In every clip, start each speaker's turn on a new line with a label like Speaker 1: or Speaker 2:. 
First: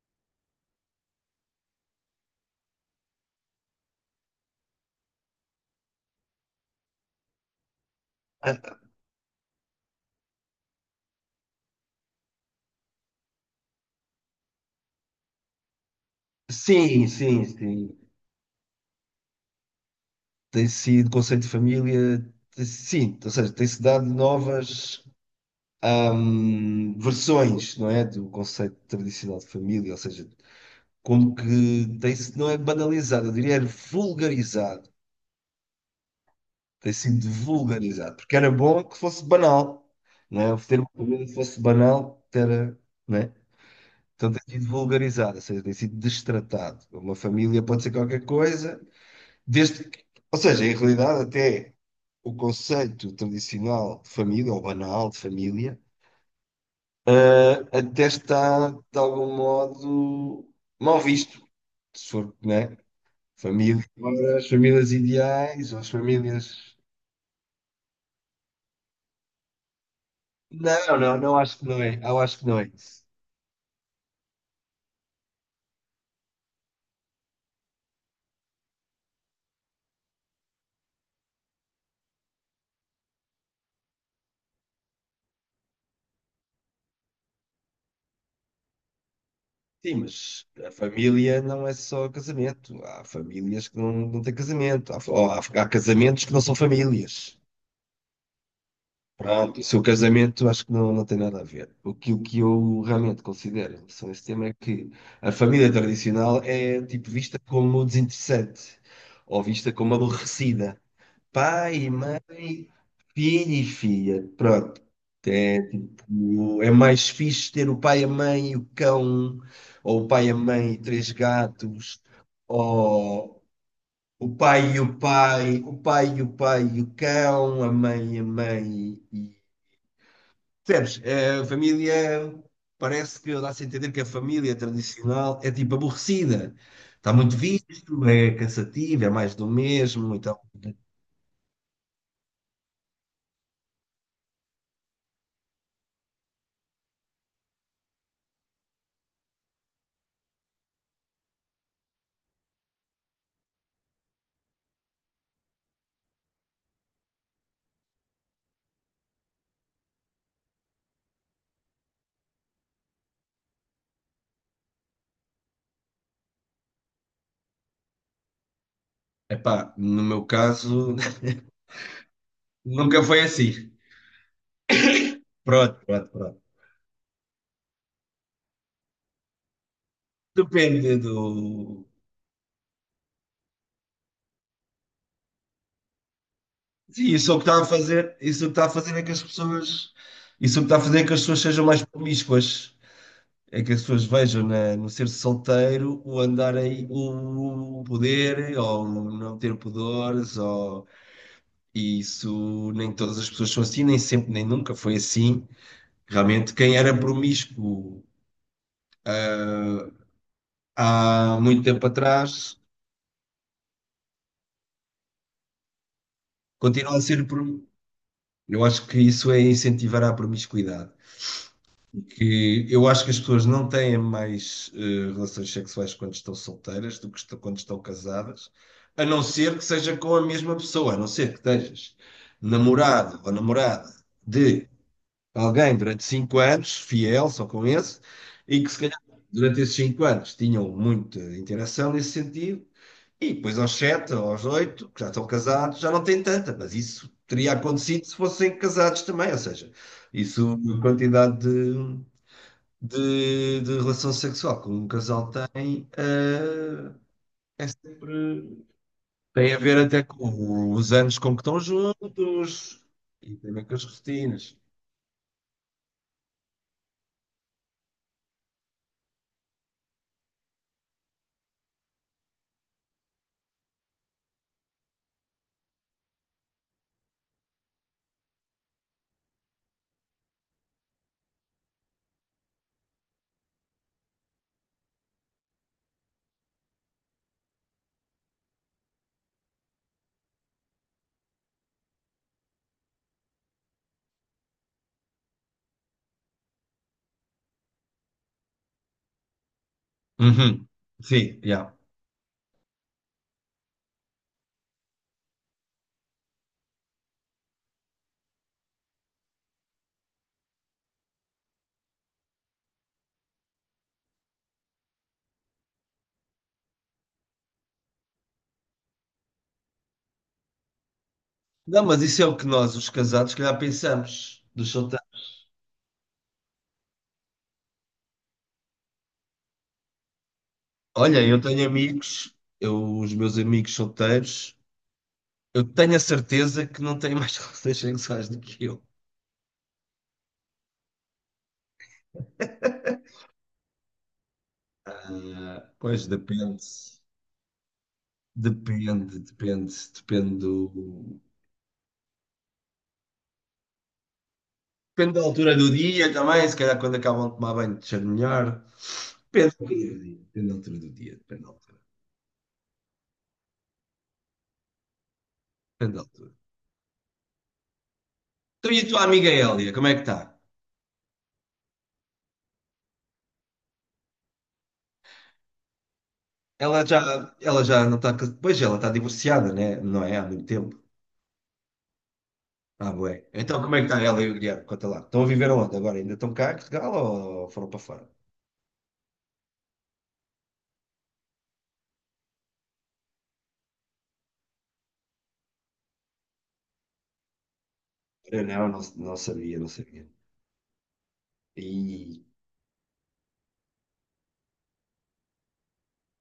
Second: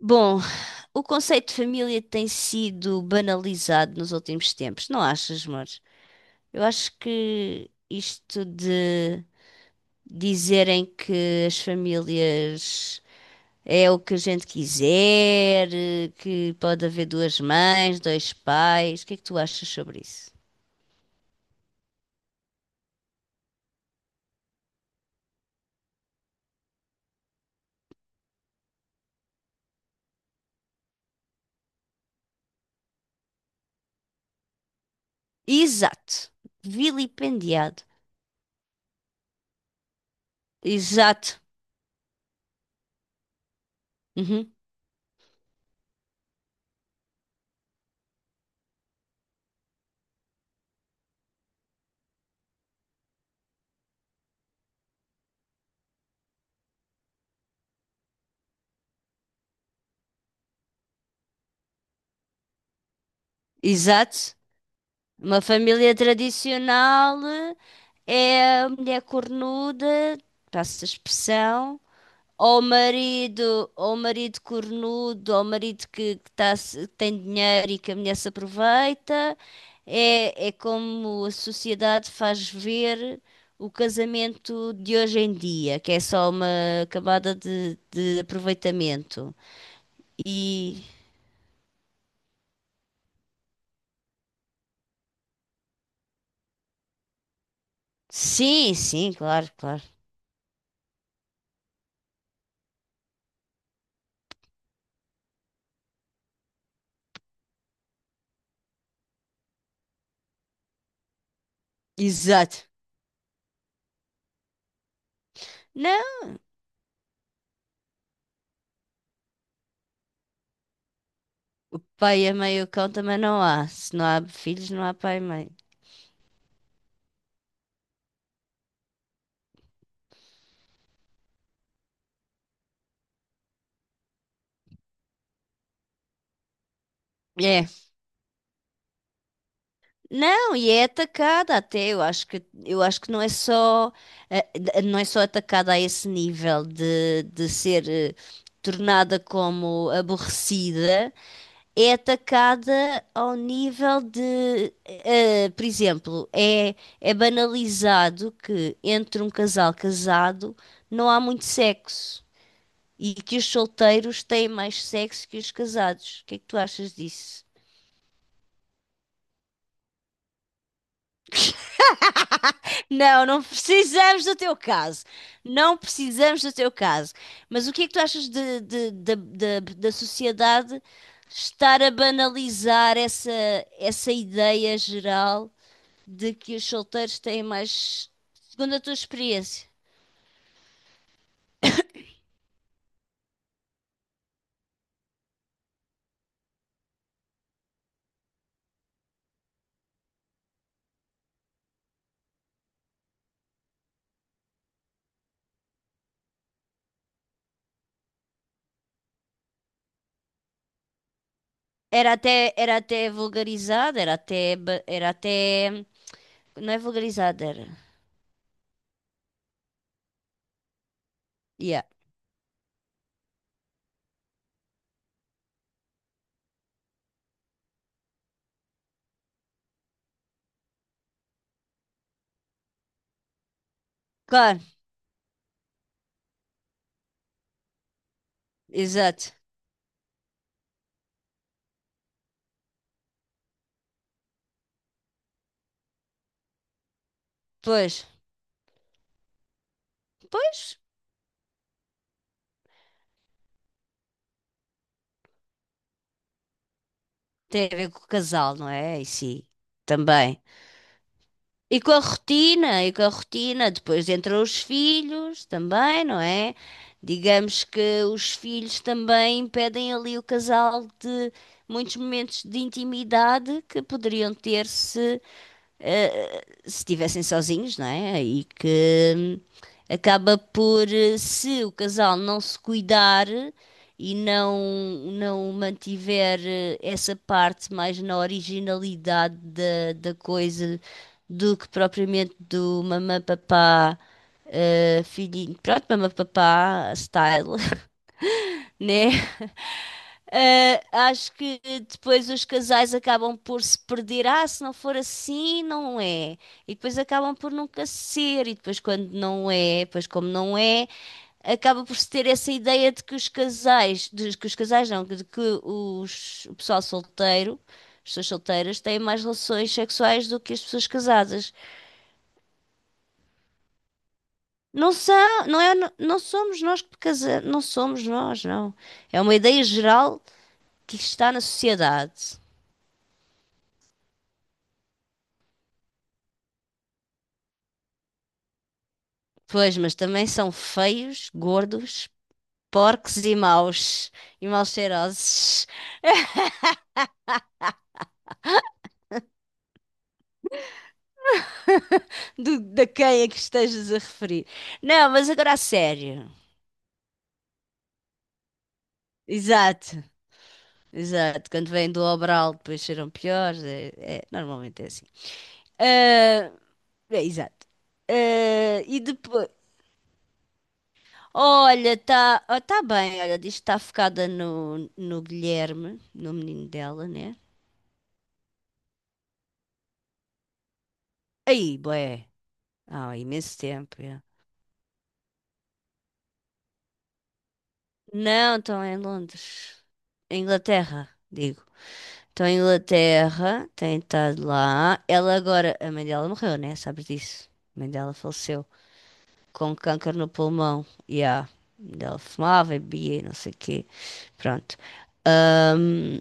Speaker 1: Bom, o conceito de família tem sido banalizado nos últimos tempos, não achas, amor? Eu acho que isto
Speaker 2: Ah,
Speaker 1: de dizerem que as famílias é o que a gente quiser, que pode haver
Speaker 2: sim,
Speaker 1: duas
Speaker 2: sim, sim.
Speaker 1: mães, dois pais, o que é que tu achas sobre isso?
Speaker 2: Tem sido conceito de família, sim, ou seja, tem-se dado novas versões, não é, do conceito tradicional de família, ou seja, como que tem-se, não é banalizado, eu diria é vulgarizado,
Speaker 1: Exato,
Speaker 2: tem sido
Speaker 1: vilipendiado.
Speaker 2: vulgarizado, porque era bom que fosse banal, não é, ter uma família
Speaker 1: Exato.
Speaker 2: fosse banal, era, não é? Então tem
Speaker 1: Uhum.
Speaker 2: sido vulgarizado, ou seja, tem sido destratado. Uma família pode ser qualquer coisa, desde, ou seja, em realidade, até o conceito tradicional de família, ou banal de família, até está, de algum modo, mal visto. Se for, né? Família,
Speaker 1: Exato.
Speaker 2: agora, as famílias
Speaker 1: Uma
Speaker 2: ideais, ou as
Speaker 1: família
Speaker 2: famílias.
Speaker 1: tradicional é a mulher cornuda, passa a
Speaker 2: Não, não, não acho que
Speaker 1: expressão,
Speaker 2: não é. Eu acho que não é.
Speaker 1: ou o marido cornudo, ou o marido que que tem dinheiro e que a mulher se aproveita. É, é como a sociedade faz ver o casamento de hoje em dia, que é só uma camada de aproveitamento.
Speaker 2: Sim, mas a
Speaker 1: E
Speaker 2: família não é só casamento. Há famílias que não têm casamento. Ou há casamentos que não são famílias.
Speaker 1: sim, sim, claro,
Speaker 2: Pronto, isso é o
Speaker 1: claro.
Speaker 2: casamento acho que não tem nada a ver. O que eu realmente considero em relação a esse tema é que a família tradicional é tipo vista como desinteressante ou vista como aborrecida. Pai,
Speaker 1: Exato.
Speaker 2: mãe, filho e filha. Pronto. É,
Speaker 1: Não.
Speaker 2: tipo, é mais fixe ter o pai, a mãe e o cão, ou o pai, a mãe e três gatos,
Speaker 1: Pai e a meio cão também não
Speaker 2: ou
Speaker 1: há. Se não há
Speaker 2: o
Speaker 1: filhos,
Speaker 2: pai e
Speaker 1: não há pai e mãe.
Speaker 2: o pai e o pai e o cão, a mãe e a mãe. Percebes? É, a família parece que dá-se a entender que a família tradicional é tipo aborrecida. Está muito
Speaker 1: É.
Speaker 2: visto, é cansativo, é mais do mesmo. Então,
Speaker 1: Não, e é atacada até. Eu acho que não é só, não é só atacada a esse nível de ser tornada como aborrecida, é atacada ao nível de, por exemplo, é, é banalizado que entre um casal casado não há muito sexo, e que os solteiros têm mais sexo que os casados. O que é que tu achas disso?
Speaker 2: epá, no meu caso, nunca foi
Speaker 1: Não, não
Speaker 2: assim.
Speaker 1: precisamos do teu caso. Não
Speaker 2: Pronto, pronto, pronto.
Speaker 1: precisamos do teu caso. Mas o que é que tu achas da sociedade
Speaker 2: Depende
Speaker 1: estar
Speaker 2: do.
Speaker 1: a banalizar essa, essa ideia geral de que os
Speaker 2: Sim,
Speaker 1: solteiros
Speaker 2: isso é o que
Speaker 1: têm
Speaker 2: está a
Speaker 1: mais.
Speaker 2: fazer, isso é o que está a
Speaker 1: Segundo a tua
Speaker 2: fazer é que as
Speaker 1: experiência,
Speaker 2: pessoas. Isso é o que está a fazer é que as pessoas sejam mais promíscuas. É que as pessoas vejam no ser solteiro o andar aí, o poder, ou não ter pudores, ou. E isso nem todas as pessoas são assim, nem sempre, nem nunca foi assim. Realmente, quem era promíscuo há muito tempo atrás
Speaker 1: era até vulgarizado, era até, era até. Não é
Speaker 2: continua a ser
Speaker 1: vulgarizado,
Speaker 2: promíscuo.
Speaker 1: era.
Speaker 2: Eu acho que isso é incentivar a promiscuidade.
Speaker 1: Yeah.
Speaker 2: Que eu acho que as pessoas não têm mais relações sexuais quando estão solteiras do que quando estão casadas, a não ser que seja com a mesma pessoa, a não ser que estejas namorado ou namorada
Speaker 1: Claro,
Speaker 2: de alguém durante 5 anos, fiel só com esse, e que se calhar
Speaker 1: exato.
Speaker 2: durante esses 5 anos tinham muita interação nesse sentido, e depois aos sete, aos oito, que já estão casados, já não tem tanta, mas isso teria
Speaker 1: Pois.
Speaker 2: acontecido se fossem casados também, ou seja, isso
Speaker 1: Pois,
Speaker 2: a quantidade de relação sexual que um casal tem,
Speaker 1: tem
Speaker 2: é
Speaker 1: a ver com o casal,
Speaker 2: sempre.
Speaker 1: não é? E sim,
Speaker 2: Tem a ver até
Speaker 1: também.
Speaker 2: com os anos com que estão
Speaker 1: E com a
Speaker 2: juntos
Speaker 1: rotina, e com a
Speaker 2: e também
Speaker 1: rotina,
Speaker 2: com as
Speaker 1: depois entram
Speaker 2: rotinas.
Speaker 1: os filhos também, não é? Digamos que os filhos também impedem ali o casal de muitos momentos de intimidade que poderiam ter se estivessem sozinhos, não é? E que acaba por, se o casal não se cuidar e não, não mantiver essa parte mais na originalidade da, da coisa do que propriamente do mamã papá. Filhinho, pronto, mamã papá style, né?
Speaker 2: Uhum.
Speaker 1: Acho
Speaker 2: Sim,
Speaker 1: que
Speaker 2: já.
Speaker 1: depois os casais acabam por se perder. Ah, se não for assim, não é. E depois acabam por nunca ser. E depois, quando não é, depois, como não é, acaba por se ter essa ideia de que os casais, de que os casais não, de que os, o pessoal solteiro, as pessoas solteiras, têm mais relações sexuais do que as pessoas casadas.
Speaker 2: Não, mas isso é o que nós, os casados, se calhar pensamos dos
Speaker 1: Não
Speaker 2: solteiros.
Speaker 1: são, não é, não somos nós que casamos, não somos nós, não. É uma ideia geral que
Speaker 2: Olha,
Speaker 1: está
Speaker 2: eu
Speaker 1: na
Speaker 2: tenho amigos,
Speaker 1: sociedade.
Speaker 2: os meus amigos solteiros, eu tenho a certeza que não têm mais relações sexuais do que eu.
Speaker 1: Pois, mas também são feios, gordos, porcos e maus. E mal
Speaker 2: Ah,
Speaker 1: cheirosos.
Speaker 2: pois depende. Depende do.
Speaker 1: Do, da quem é que estejas a referir. Não,
Speaker 2: Depende da
Speaker 1: mas agora
Speaker 2: altura
Speaker 1: a
Speaker 2: do dia
Speaker 1: sério.
Speaker 2: também, se calhar quando acabam de tomar banho deixa melhor.
Speaker 1: Exato,
Speaker 2: Depende da altura do dia,
Speaker 1: exato. Quando vêm do Obral, depois cheiram piores. É, normalmente é assim.
Speaker 2: Depende da altura.
Speaker 1: Ah, é, exato.
Speaker 2: Então e
Speaker 1: Ah,
Speaker 2: a
Speaker 1: e
Speaker 2: tua amiga
Speaker 1: depois.
Speaker 2: Hélia, como é que está?
Speaker 1: Olha, tá bem. Olha, diz que está focada no, no Guilherme, no menino
Speaker 2: Ela
Speaker 1: dela,
Speaker 2: já,
Speaker 1: né?
Speaker 2: ela já não está. Pois ela está divorciada, né? Não é? Há muito tempo.
Speaker 1: Aí, bué.
Speaker 2: Ah,
Speaker 1: Ah, há
Speaker 2: bué.
Speaker 1: imenso
Speaker 2: Então como é que está
Speaker 1: tempo.
Speaker 2: ela
Speaker 1: É.
Speaker 2: e o Guilherme? Conta lá. Estão a viver onde agora? Ainda estão cá em Portugal ou foram para fora?
Speaker 1: Não, estão em Londres. Em Inglaterra, digo. Estão em Inglaterra, tem estado lá. Ela agora, a mãe dela morreu, né? Sabes disso? A mãe dela
Speaker 2: Eu
Speaker 1: faleceu
Speaker 2: não sabia, não
Speaker 1: com
Speaker 2: sabia.
Speaker 1: câncer no pulmão. E a mãe dela
Speaker 2: E.
Speaker 1: fumava e bebia, e não sei o quê. Pronto. Ahm,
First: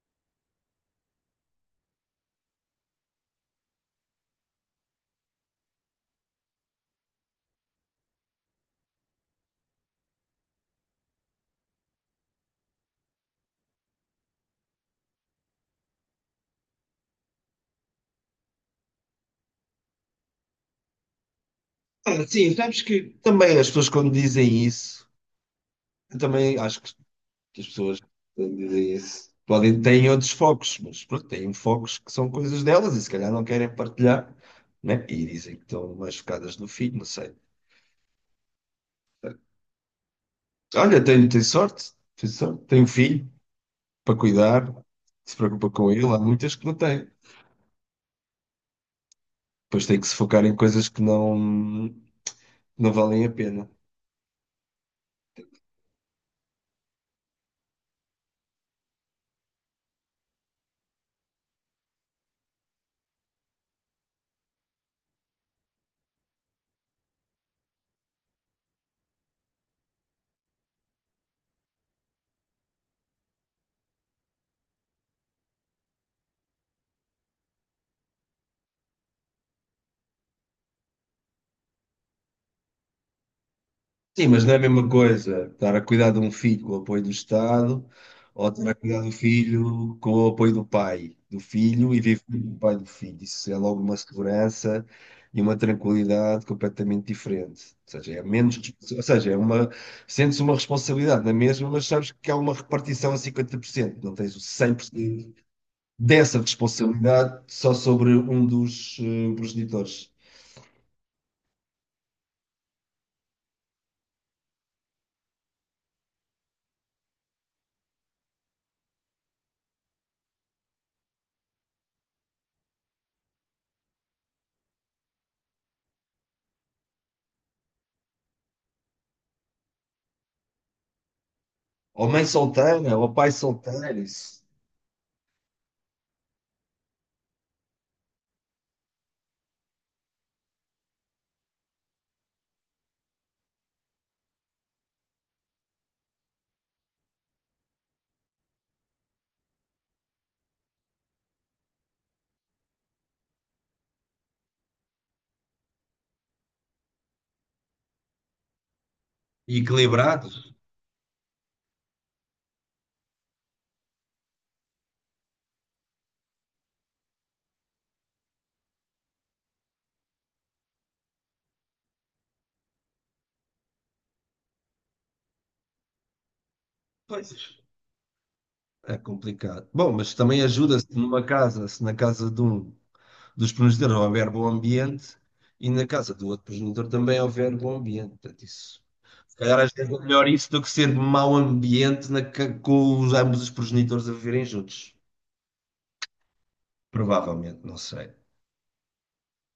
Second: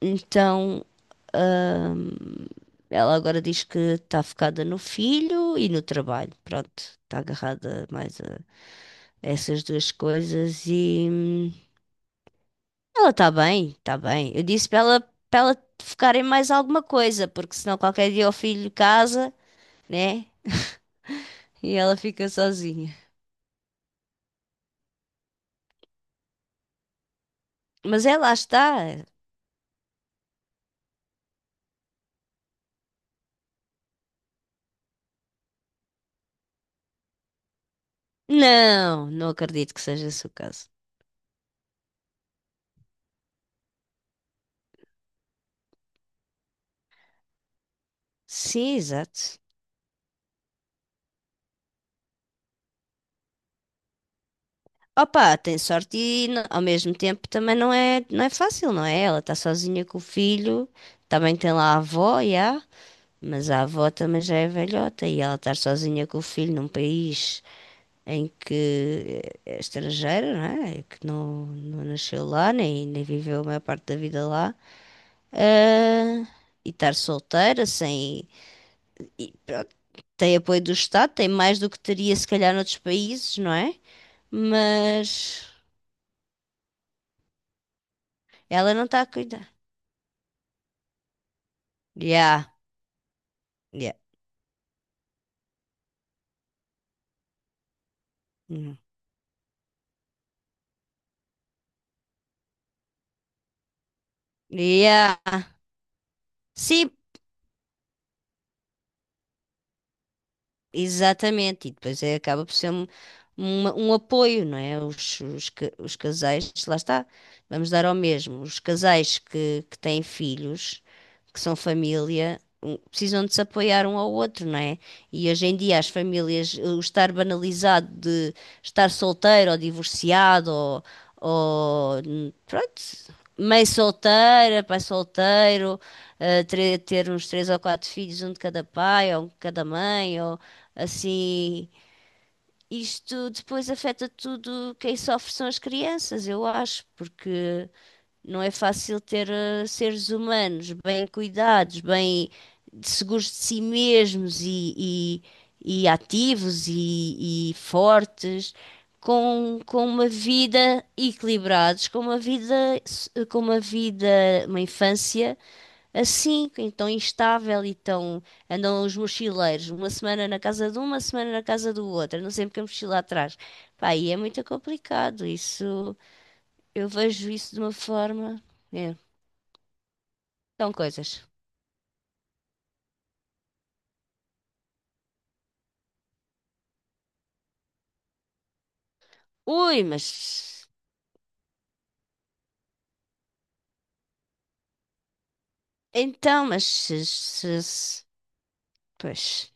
Speaker 1: então, ahm, ela agora diz que está focada no filho e no trabalho. Pronto, está agarrada mais a essas duas coisas e. Ela está bem, está bem. Eu disse para ela focar em mais alguma coisa, porque senão qualquer dia o filho casa, né? E ela
Speaker 2: Ah,
Speaker 1: fica
Speaker 2: sim, sabes
Speaker 1: sozinha.
Speaker 2: que também as pessoas quando dizem isso, eu também acho que as pessoas
Speaker 1: Mas ela
Speaker 2: quando
Speaker 1: está.
Speaker 2: dizem isso podem, têm outros focos, mas pronto, têm focos que são coisas delas e se calhar não querem partilhar, né? E dizem que estão mais focadas no filho, não sei.
Speaker 1: Não, não acredito que seja esse o caso.
Speaker 2: Olha, tenho sorte, tenho sorte. Tenho um filho para cuidar, se preocupa com ele. Há muitas que não têm.
Speaker 1: Sim, exato.
Speaker 2: Depois tem que se focar em coisas que não valem a pena.
Speaker 1: Opa, tem sorte e ao mesmo tempo também não é, não é fácil, não é? Ela está sozinha com o filho, também tem lá a avó, já, mas a avó também já é velhota e ela estar sozinha com o filho num país. Em que é estrangeira, não é? E que não, não nasceu lá, nem, nem viveu a maior parte da vida lá, ah, e estar solteira, sem. E pronto, tem apoio do Estado, tem mais do que teria se calhar noutros países, não é?
Speaker 2: Sim, mas não é a mesma
Speaker 1: Mas
Speaker 2: coisa estar a cuidar de um filho com o apoio do Estado ou estar
Speaker 1: ela
Speaker 2: a
Speaker 1: não
Speaker 2: cuidar
Speaker 1: está a
Speaker 2: do
Speaker 1: cuidar.
Speaker 2: filho com o apoio do pai do filho e viver com
Speaker 1: Yeah,
Speaker 2: o pai do filho. Isso é logo
Speaker 1: yeah,
Speaker 2: uma segurança e uma tranquilidade completamente diferente. Ou seja, é menos,
Speaker 1: hum,
Speaker 2: ou seja, é uma, sentes uma responsabilidade na mesma, mas sabes que há uma repartição a 50%. Não tens o cem por
Speaker 1: yeah.
Speaker 2: cento dessa
Speaker 1: Sim,
Speaker 2: responsabilidade só sobre um dos progenitores.
Speaker 1: exatamente, e depois é, acaba por ser um, um apoio, não é? Os, os casais, lá está, vamos dar ao mesmo. Os casais que têm filhos, que são família, precisam de se apoiar um ao outro, não é? E hoje em dia as famílias, o estar banalizado de estar solteiro ou divorciado ou
Speaker 2: Ou mãe
Speaker 1: pronto,
Speaker 2: solteira, ou pai
Speaker 1: mãe
Speaker 2: solteiro, isso.
Speaker 1: solteira, pai solteiro, ter uns três ou quatro filhos, um de cada pai ou um de cada mãe, ou assim, isto depois afeta tudo, quem sofre são as crianças, eu acho, porque não é fácil ter seres humanos bem cuidados, bem seguros de si mesmos e ativos e fortes,
Speaker 2: E
Speaker 1: com uma
Speaker 2: equilibrado.
Speaker 1: vida equilibrados, com uma vida, com uma vida, uma infância assim, então instável e tão. Andam os mochileiros, uma semana na casa de um, uma semana na casa do outro, andam sempre com a mochila atrás. Pá, e é muito complicado. Isso, eu vejo isso
Speaker 2: Pois.
Speaker 1: de uma forma. É,
Speaker 2: É complicado. Bom, mas também
Speaker 1: são
Speaker 2: ajuda-se numa
Speaker 1: coisas.
Speaker 2: casa, se na casa de um dos progenitores houver bom ambiente e na casa do outro progenitor também houver bom ambiente. Portanto, isso. Se calhar às
Speaker 1: Ui,
Speaker 2: vezes é
Speaker 1: mas.
Speaker 2: melhor isso do que ser mau ambiente com ambos os progenitores a viverem juntos.
Speaker 1: Então, mas.
Speaker 2: Provavelmente, não sei.
Speaker 1: Pois,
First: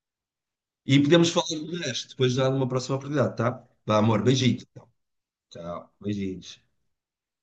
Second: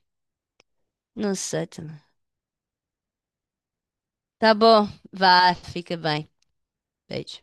Speaker 2: E podemos
Speaker 1: não
Speaker 2: falar
Speaker 1: sei
Speaker 2: do
Speaker 1: também.
Speaker 2: resto, depois dá uma próxima oportunidade, tá? Vá, amor,
Speaker 1: Tá
Speaker 2: beijinho.
Speaker 1: bom, vá,
Speaker 2: Tchau,
Speaker 1: fica bem.
Speaker 2: beijinhos.
Speaker 1: Beijo.